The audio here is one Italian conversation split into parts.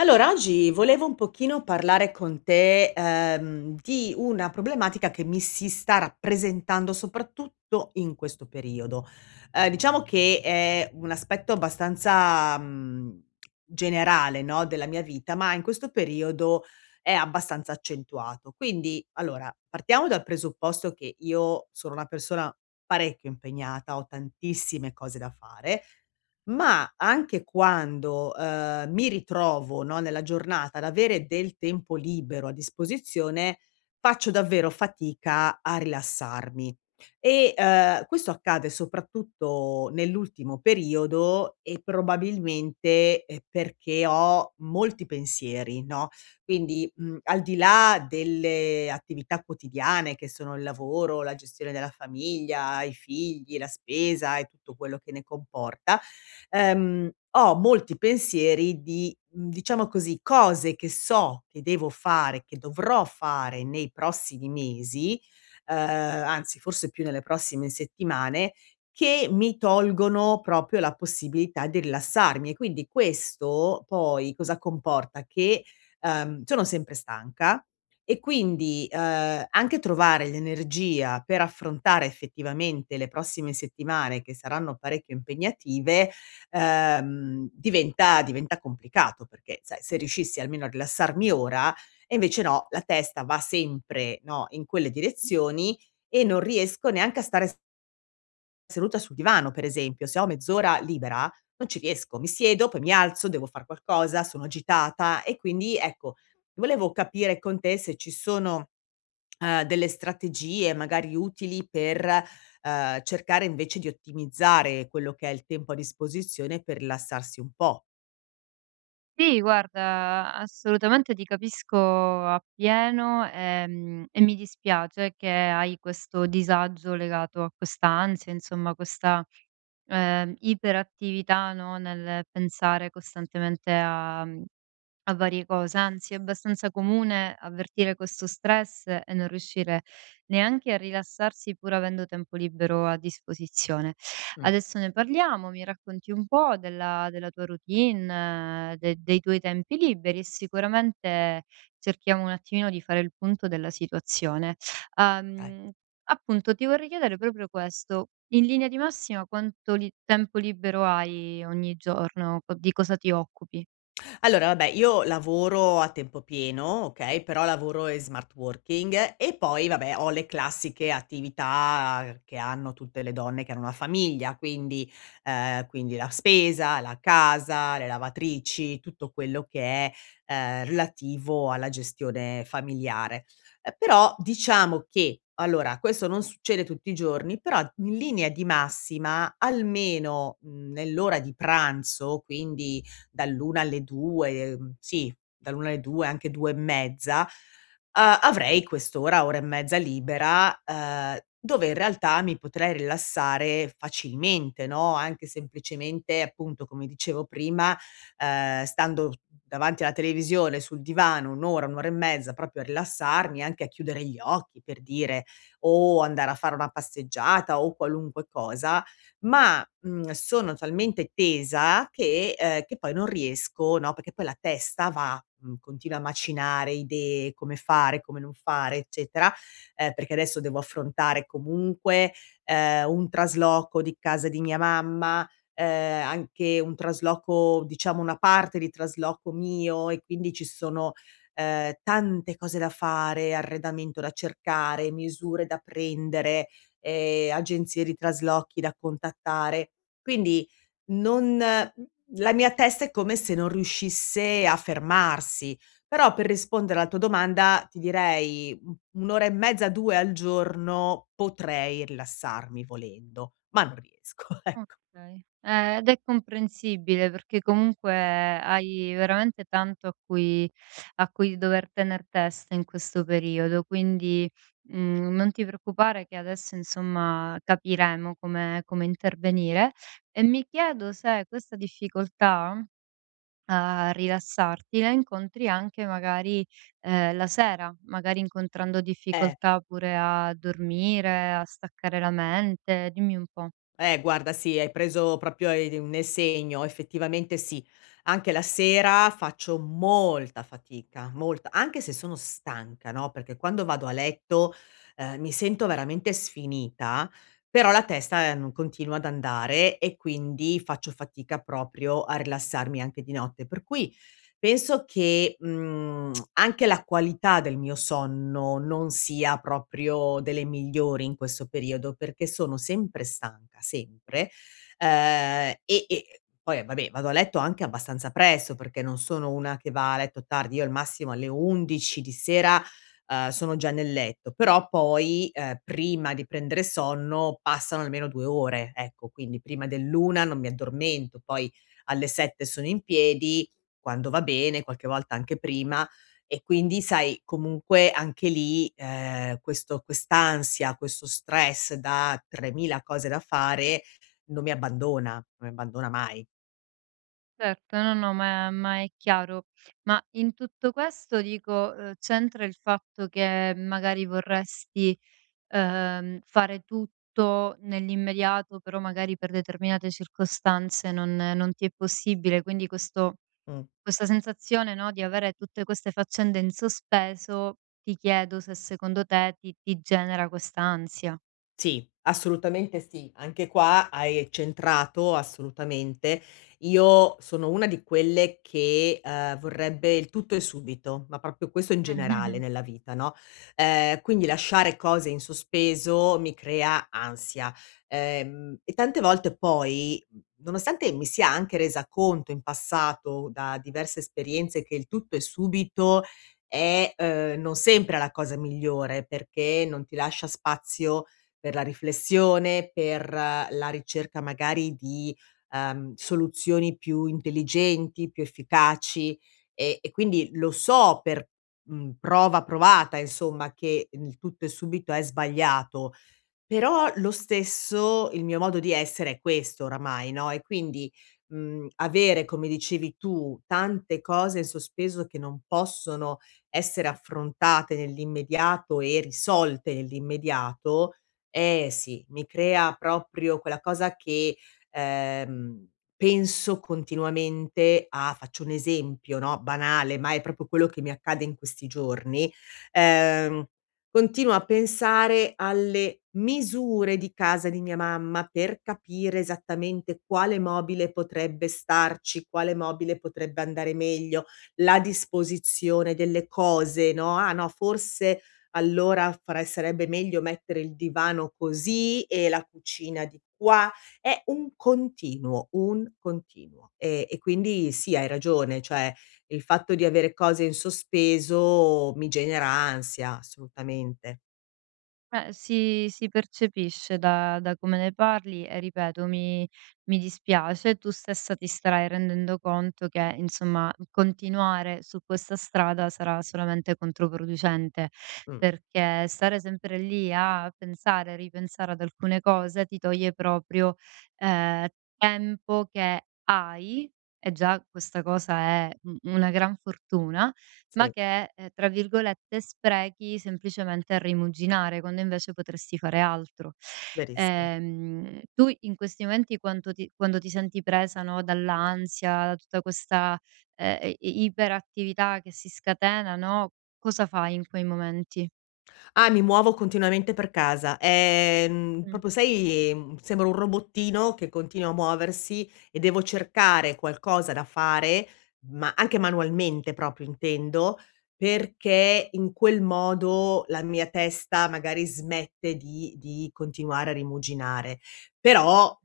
Allora, oggi volevo un pochino parlare con te, di una problematica che mi si sta rappresentando soprattutto in questo periodo. Diciamo che è un aspetto abbastanza, generale, no, della mia vita, ma in questo periodo è abbastanza accentuato. Quindi, allora, partiamo dal presupposto che io sono una persona parecchio impegnata, ho tantissime cose da fare, ma anche quando, mi ritrovo, no, nella giornata ad avere del tempo libero a disposizione, faccio davvero fatica a rilassarmi. E, questo accade soprattutto nell'ultimo periodo e probabilmente, perché ho molti pensieri, no, quindi, al di là delle attività quotidiane che sono il lavoro, la gestione della famiglia, i figli, la spesa e tutto quello che ne comporta, ehm, ho molti pensieri di, diciamo così, cose che so che devo fare, che dovrò fare nei prossimi mesi, anzi forse più nelle prossime settimane, che mi tolgono proprio la possibilità di rilassarmi. E quindi questo poi cosa comporta? Che, sono sempre stanca e quindi, anche trovare l'energia per affrontare effettivamente le prossime settimane che saranno parecchio impegnative, diventa complicato, perché, sai, se riuscissi almeno a rilassarmi ora. E invece no, la testa va sempre, no, in quelle direzioni e non riesco neanche a stare s seduta sul divano, per esempio. Se ho mezz'ora libera non ci riesco, mi siedo, poi mi alzo, devo far qualcosa, sono agitata e quindi, ecco, volevo capire con te se ci sono delle strategie magari utili per, cercare invece di ottimizzare quello che è il tempo a disposizione per rilassarsi un po'. Sì, guarda, assolutamente ti capisco appieno, e mi dispiace che hai questo disagio legato a questa ansia, insomma, questa iperattività, no, nel pensare costantemente a varie cose, anzi è abbastanza comune avvertire questo stress e non riuscire neanche a rilassarsi pur avendo tempo libero a disposizione. Mh, Adesso ne parliamo, mi racconti un po' della tua routine, de dei tuoi tempi liberi e sicuramente cerchiamo un attimino di fare il punto della situazione. okay. Uhm, Appunto ti vorrei chiedere proprio questo: in linea di massima quanto li tempo libero hai ogni giorno? Co Di cosa ti occupi? Allora vabbè, io lavoro a tempo pieno, okay, però lavoro in smart working e poi vabbè ho le classiche attività che hanno tutte le donne che hanno una famiglia, quindi quindi la spesa, la casa, le lavatrici, tutto quello che è, relativo alla gestione familiare. Però diciamo che allora questo non succede tutti i giorni, però in linea di massima almeno, nell'ora di pranzo, quindi dall'1 alle 2, sì, dall'1 alle 2, anche 2 e mezza, avrei quest'ora, ora e mezza libera, dove in realtà mi potrei rilassare facilmente, no, anche semplicemente, appunto, come dicevo prima, stando davanti alla televisione, sul divano 1 ora, 1 ora e mezza, proprio a rilassarmi, anche a chiudere gli occhi, per dire, o andare a fare una passeggiata o qualunque cosa. Ma, sono talmente tesa che poi non riesco, no, perché poi la testa va, continua a macinare idee, come fare, come non fare, eccetera, perché adesso devo affrontare comunque, un trasloco di casa di mia mamma, anche un trasloco, diciamo una parte di trasloco mio, e quindi ci sono, tante cose da fare, arredamento da cercare, misure da prendere, agenzie di traslochi da contattare. Quindi non la mia testa è come se non riuscisse a fermarsi. Però per rispondere alla tua domanda ti direi, 1 ora e mezza, 2 al giorno potrei rilassarmi volendo, ma non riesco, ecco. Okay. Ed è comprensibile perché comunque hai veramente tanto a cui dover tener testa in questo periodo, quindi, mhmm, non ti preoccupare che adesso insomma capiremo come intervenire. E mi chiedo se questa difficoltà a rilassarti la incontri anche magari, la sera, magari incontrando Eh. difficoltà pure a dormire, a staccare la mente. Dimmi un po'. Eh, guarda sì, hai preso proprio hai nel segno, effettivamente sì. Anche la sera faccio molta fatica, molta, anche se sono stanca, no, perché quando vado a letto, mi sento veramente sfinita, però la testa, continua ad andare e quindi faccio fatica proprio a rilassarmi anche di notte. Per cui penso che, anche la qualità del mio sonno non sia proprio delle migliori in questo periodo, perché sono sempre stanca, sempre, e poi vabbè vado a letto anche abbastanza presto, perché non sono una che va a letto tardi, io al massimo alle 11 di sera, sono già nel letto, però poi, prima di prendere sonno passano almeno 2 ore, ecco, quindi prima dell'1 non mi addormento, poi alle 7 sono in piedi quando va bene, qualche volta anche prima. E quindi sai comunque anche lì, questo quest'ansia, questo stress da 3000 cose da fare non mi abbandona, non mi abbandona mai. Certo, no, no, ma è chiaro. Ma in tutto questo dico, c'entra il fatto che magari vorresti, fare tutto nell'immediato, però magari per determinate circostanze non ti è possibile, quindi questo Mh. questa sensazione, no, di avere tutte queste faccende in sospeso, ti chiedo se secondo te ti genera questa ansia. Sì, assolutamente sì. Anche qua hai centrato assolutamente. Io sono una di quelle che, vorrebbe il tutto e subito, ma proprio questo in generale nella vita, no, quindi lasciare cose in sospeso mi crea ansia, e tante volte poi, nonostante mi sia anche resa conto in passato da diverse esperienze che il tutto e subito è, non sempre la cosa migliore, perché non ti lascia spazio per la riflessione, per la ricerca magari di, soluzioni più intelligenti, più efficaci, e quindi lo so per, prova provata insomma che il tutto e subito è sbagliato, però lo stesso il mio modo di essere è questo oramai, no, e quindi, avere, come dicevi tu, tante cose in sospeso che non possono essere affrontate nell'immediato e risolte nell'immediato, eh sì, mi crea proprio quella cosa che, ehm, penso continuamente a faccio un esempio, no, banale, ma è proprio quello che mi accade in questi giorni, ehm continuo a pensare alle misure di casa di mia mamma per capire esattamente quale mobile potrebbe starci, quale mobile potrebbe andare meglio, la disposizione delle cose, no, "Ah no, forse allora farai sarebbe meglio mettere il divano così e la cucina di qua." È un continuo, un continuo. E quindi sì, hai ragione, cioè il fatto di avere cose in sospeso mi genera ansia, assolutamente. Beh, si percepisce da come ne parli e ripeto, mi dispiace. Tu stessa ti starai rendendo conto che, insomma, continuare su questa strada sarà solamente controproducente, Mh, perché stare sempre lì a pensare, ripensare ad alcune cose ti toglie proprio, ehm, tempo che hai, e già questa cosa è u una gran fortuna ma sì, che, tra virgolette, "sprechi" semplicemente a rimuginare, quando invece potresti fare altro. verissi Tu in questi momenti quanto ti quando ti senti presa, no, dall'ansia, da tutta questa, i i iperattività che si scatena, no, cosa fai in quei momenti? Ah, mi muovo continuamente per casa. Mh-mh, Proprio sai, sembro un robottino che continua a muoversi e devo cercare qualcosa da fare, ma anche manualmente proprio intendo, perché in quel modo la mia testa magari smette di continuare a rimuginare. Però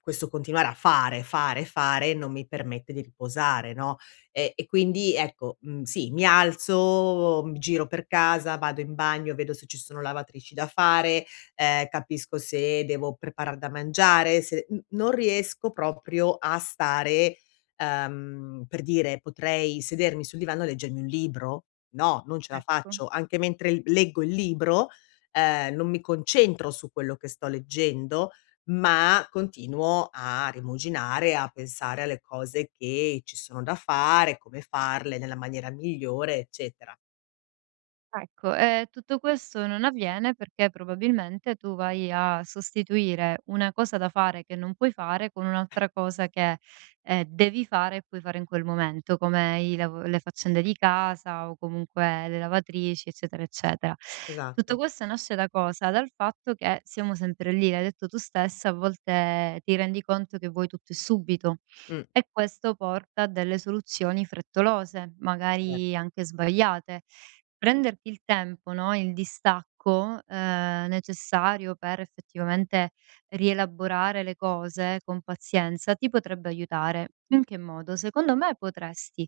questo continuare a fare, fare, fare non mi permette di riposare, no? E quindi ecco, sì, mi alzo, mi giro per casa, vado in bagno, vedo se ci sono lavatrici da fare, capisco se devo preparar da mangiare, se n non riesco proprio a stare, per dire, potrei sedermi sul divano e leggermi un libro? No, non ce la ecco. faccio. Anche mentre l leggo il libro, non mi concentro su quello che sto leggendo, ma continuo a rimuginare, a pensare alle cose che ci sono da fare, come farle nella maniera migliore, eccetera. Ecco, tutto questo non avviene perché probabilmente tu vai a sostituire una cosa da fare che non puoi fare con un'altra cosa che, devi fare e puoi fare in quel momento, come i lav le faccende di casa o comunque le lavatrici, eccetera, eccetera. Tutto Esatto. questo nasce da cosa? Dal fatto che siamo sempre lì, l'hai detto tu stessa, a volte ti rendi conto che vuoi tutto e subito Mh. e questo porta a delle soluzioni frettolose, Cer magari anche sbagliate. Prenderti il tempo, no, il distacco, necessario per effettivamente rielaborare le cose con pazienza ti potrebbe aiutare. In che modo? Secondo me potresti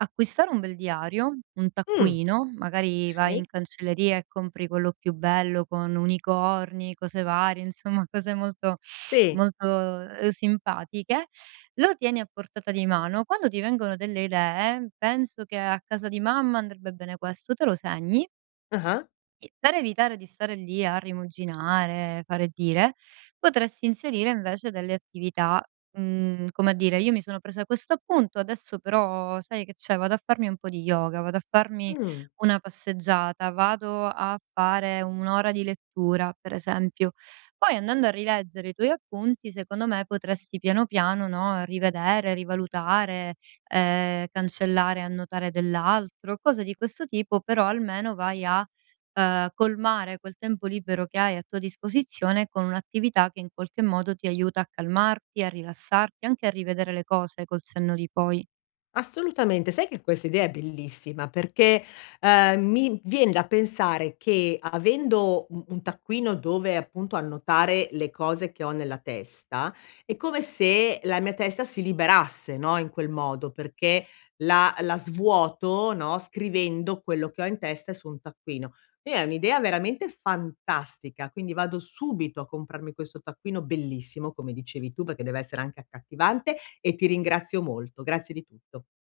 acquistare un bel diario, un Mh. taccuino, magari vai Sì. in cancelleria e compri quello più bello con unicorni, cose varie, insomma cose molto, Sì. molto, simpatiche, lo tieni a portata di mano. Quando ti vengono delle idee: "Penso che a casa di mamma andrebbe bene questo", te lo segni Ah-ah. e per evitare di stare lì a rimuginare, fare e dire, potresti inserire invece delle attività, mhmm, come a dire: "Io mi sono presa questo appunto, adesso però sai che c'è, vado a farmi un po' di yoga, vado a farmi Mh. una passeggiata, vado a fare un'ora di lettura", per esempio. Poi andando a rileggere i tuoi appunti, secondo me potresti piano piano, no, rivedere, rivalutare, cancellare, annotare dell'altro, cose di questo tipo, però almeno vai a colmare quel tempo libero che hai a tua disposizione con un'attività che in qualche modo ti aiuta a calmarti, a rilassarti, anche a rivedere le cose col senno di poi. Assolutamente. Sai che questa idea è bellissima, perché, mi vien da pensare che avendo u un taccuino dove appunto annotare le cose che ho nella testa, è come se la mia testa si liberasse, no, in quel modo, perché la svuoto, no, scrivendo quello che ho in testa su un taccuino. E è un'idea veramente fantastica, quindi vado subito a comprarmi questo taccuino bellissimo, come dicevi tu, perché deve essere anche accattivante, e ti ringrazio molto. Grazie di tutto.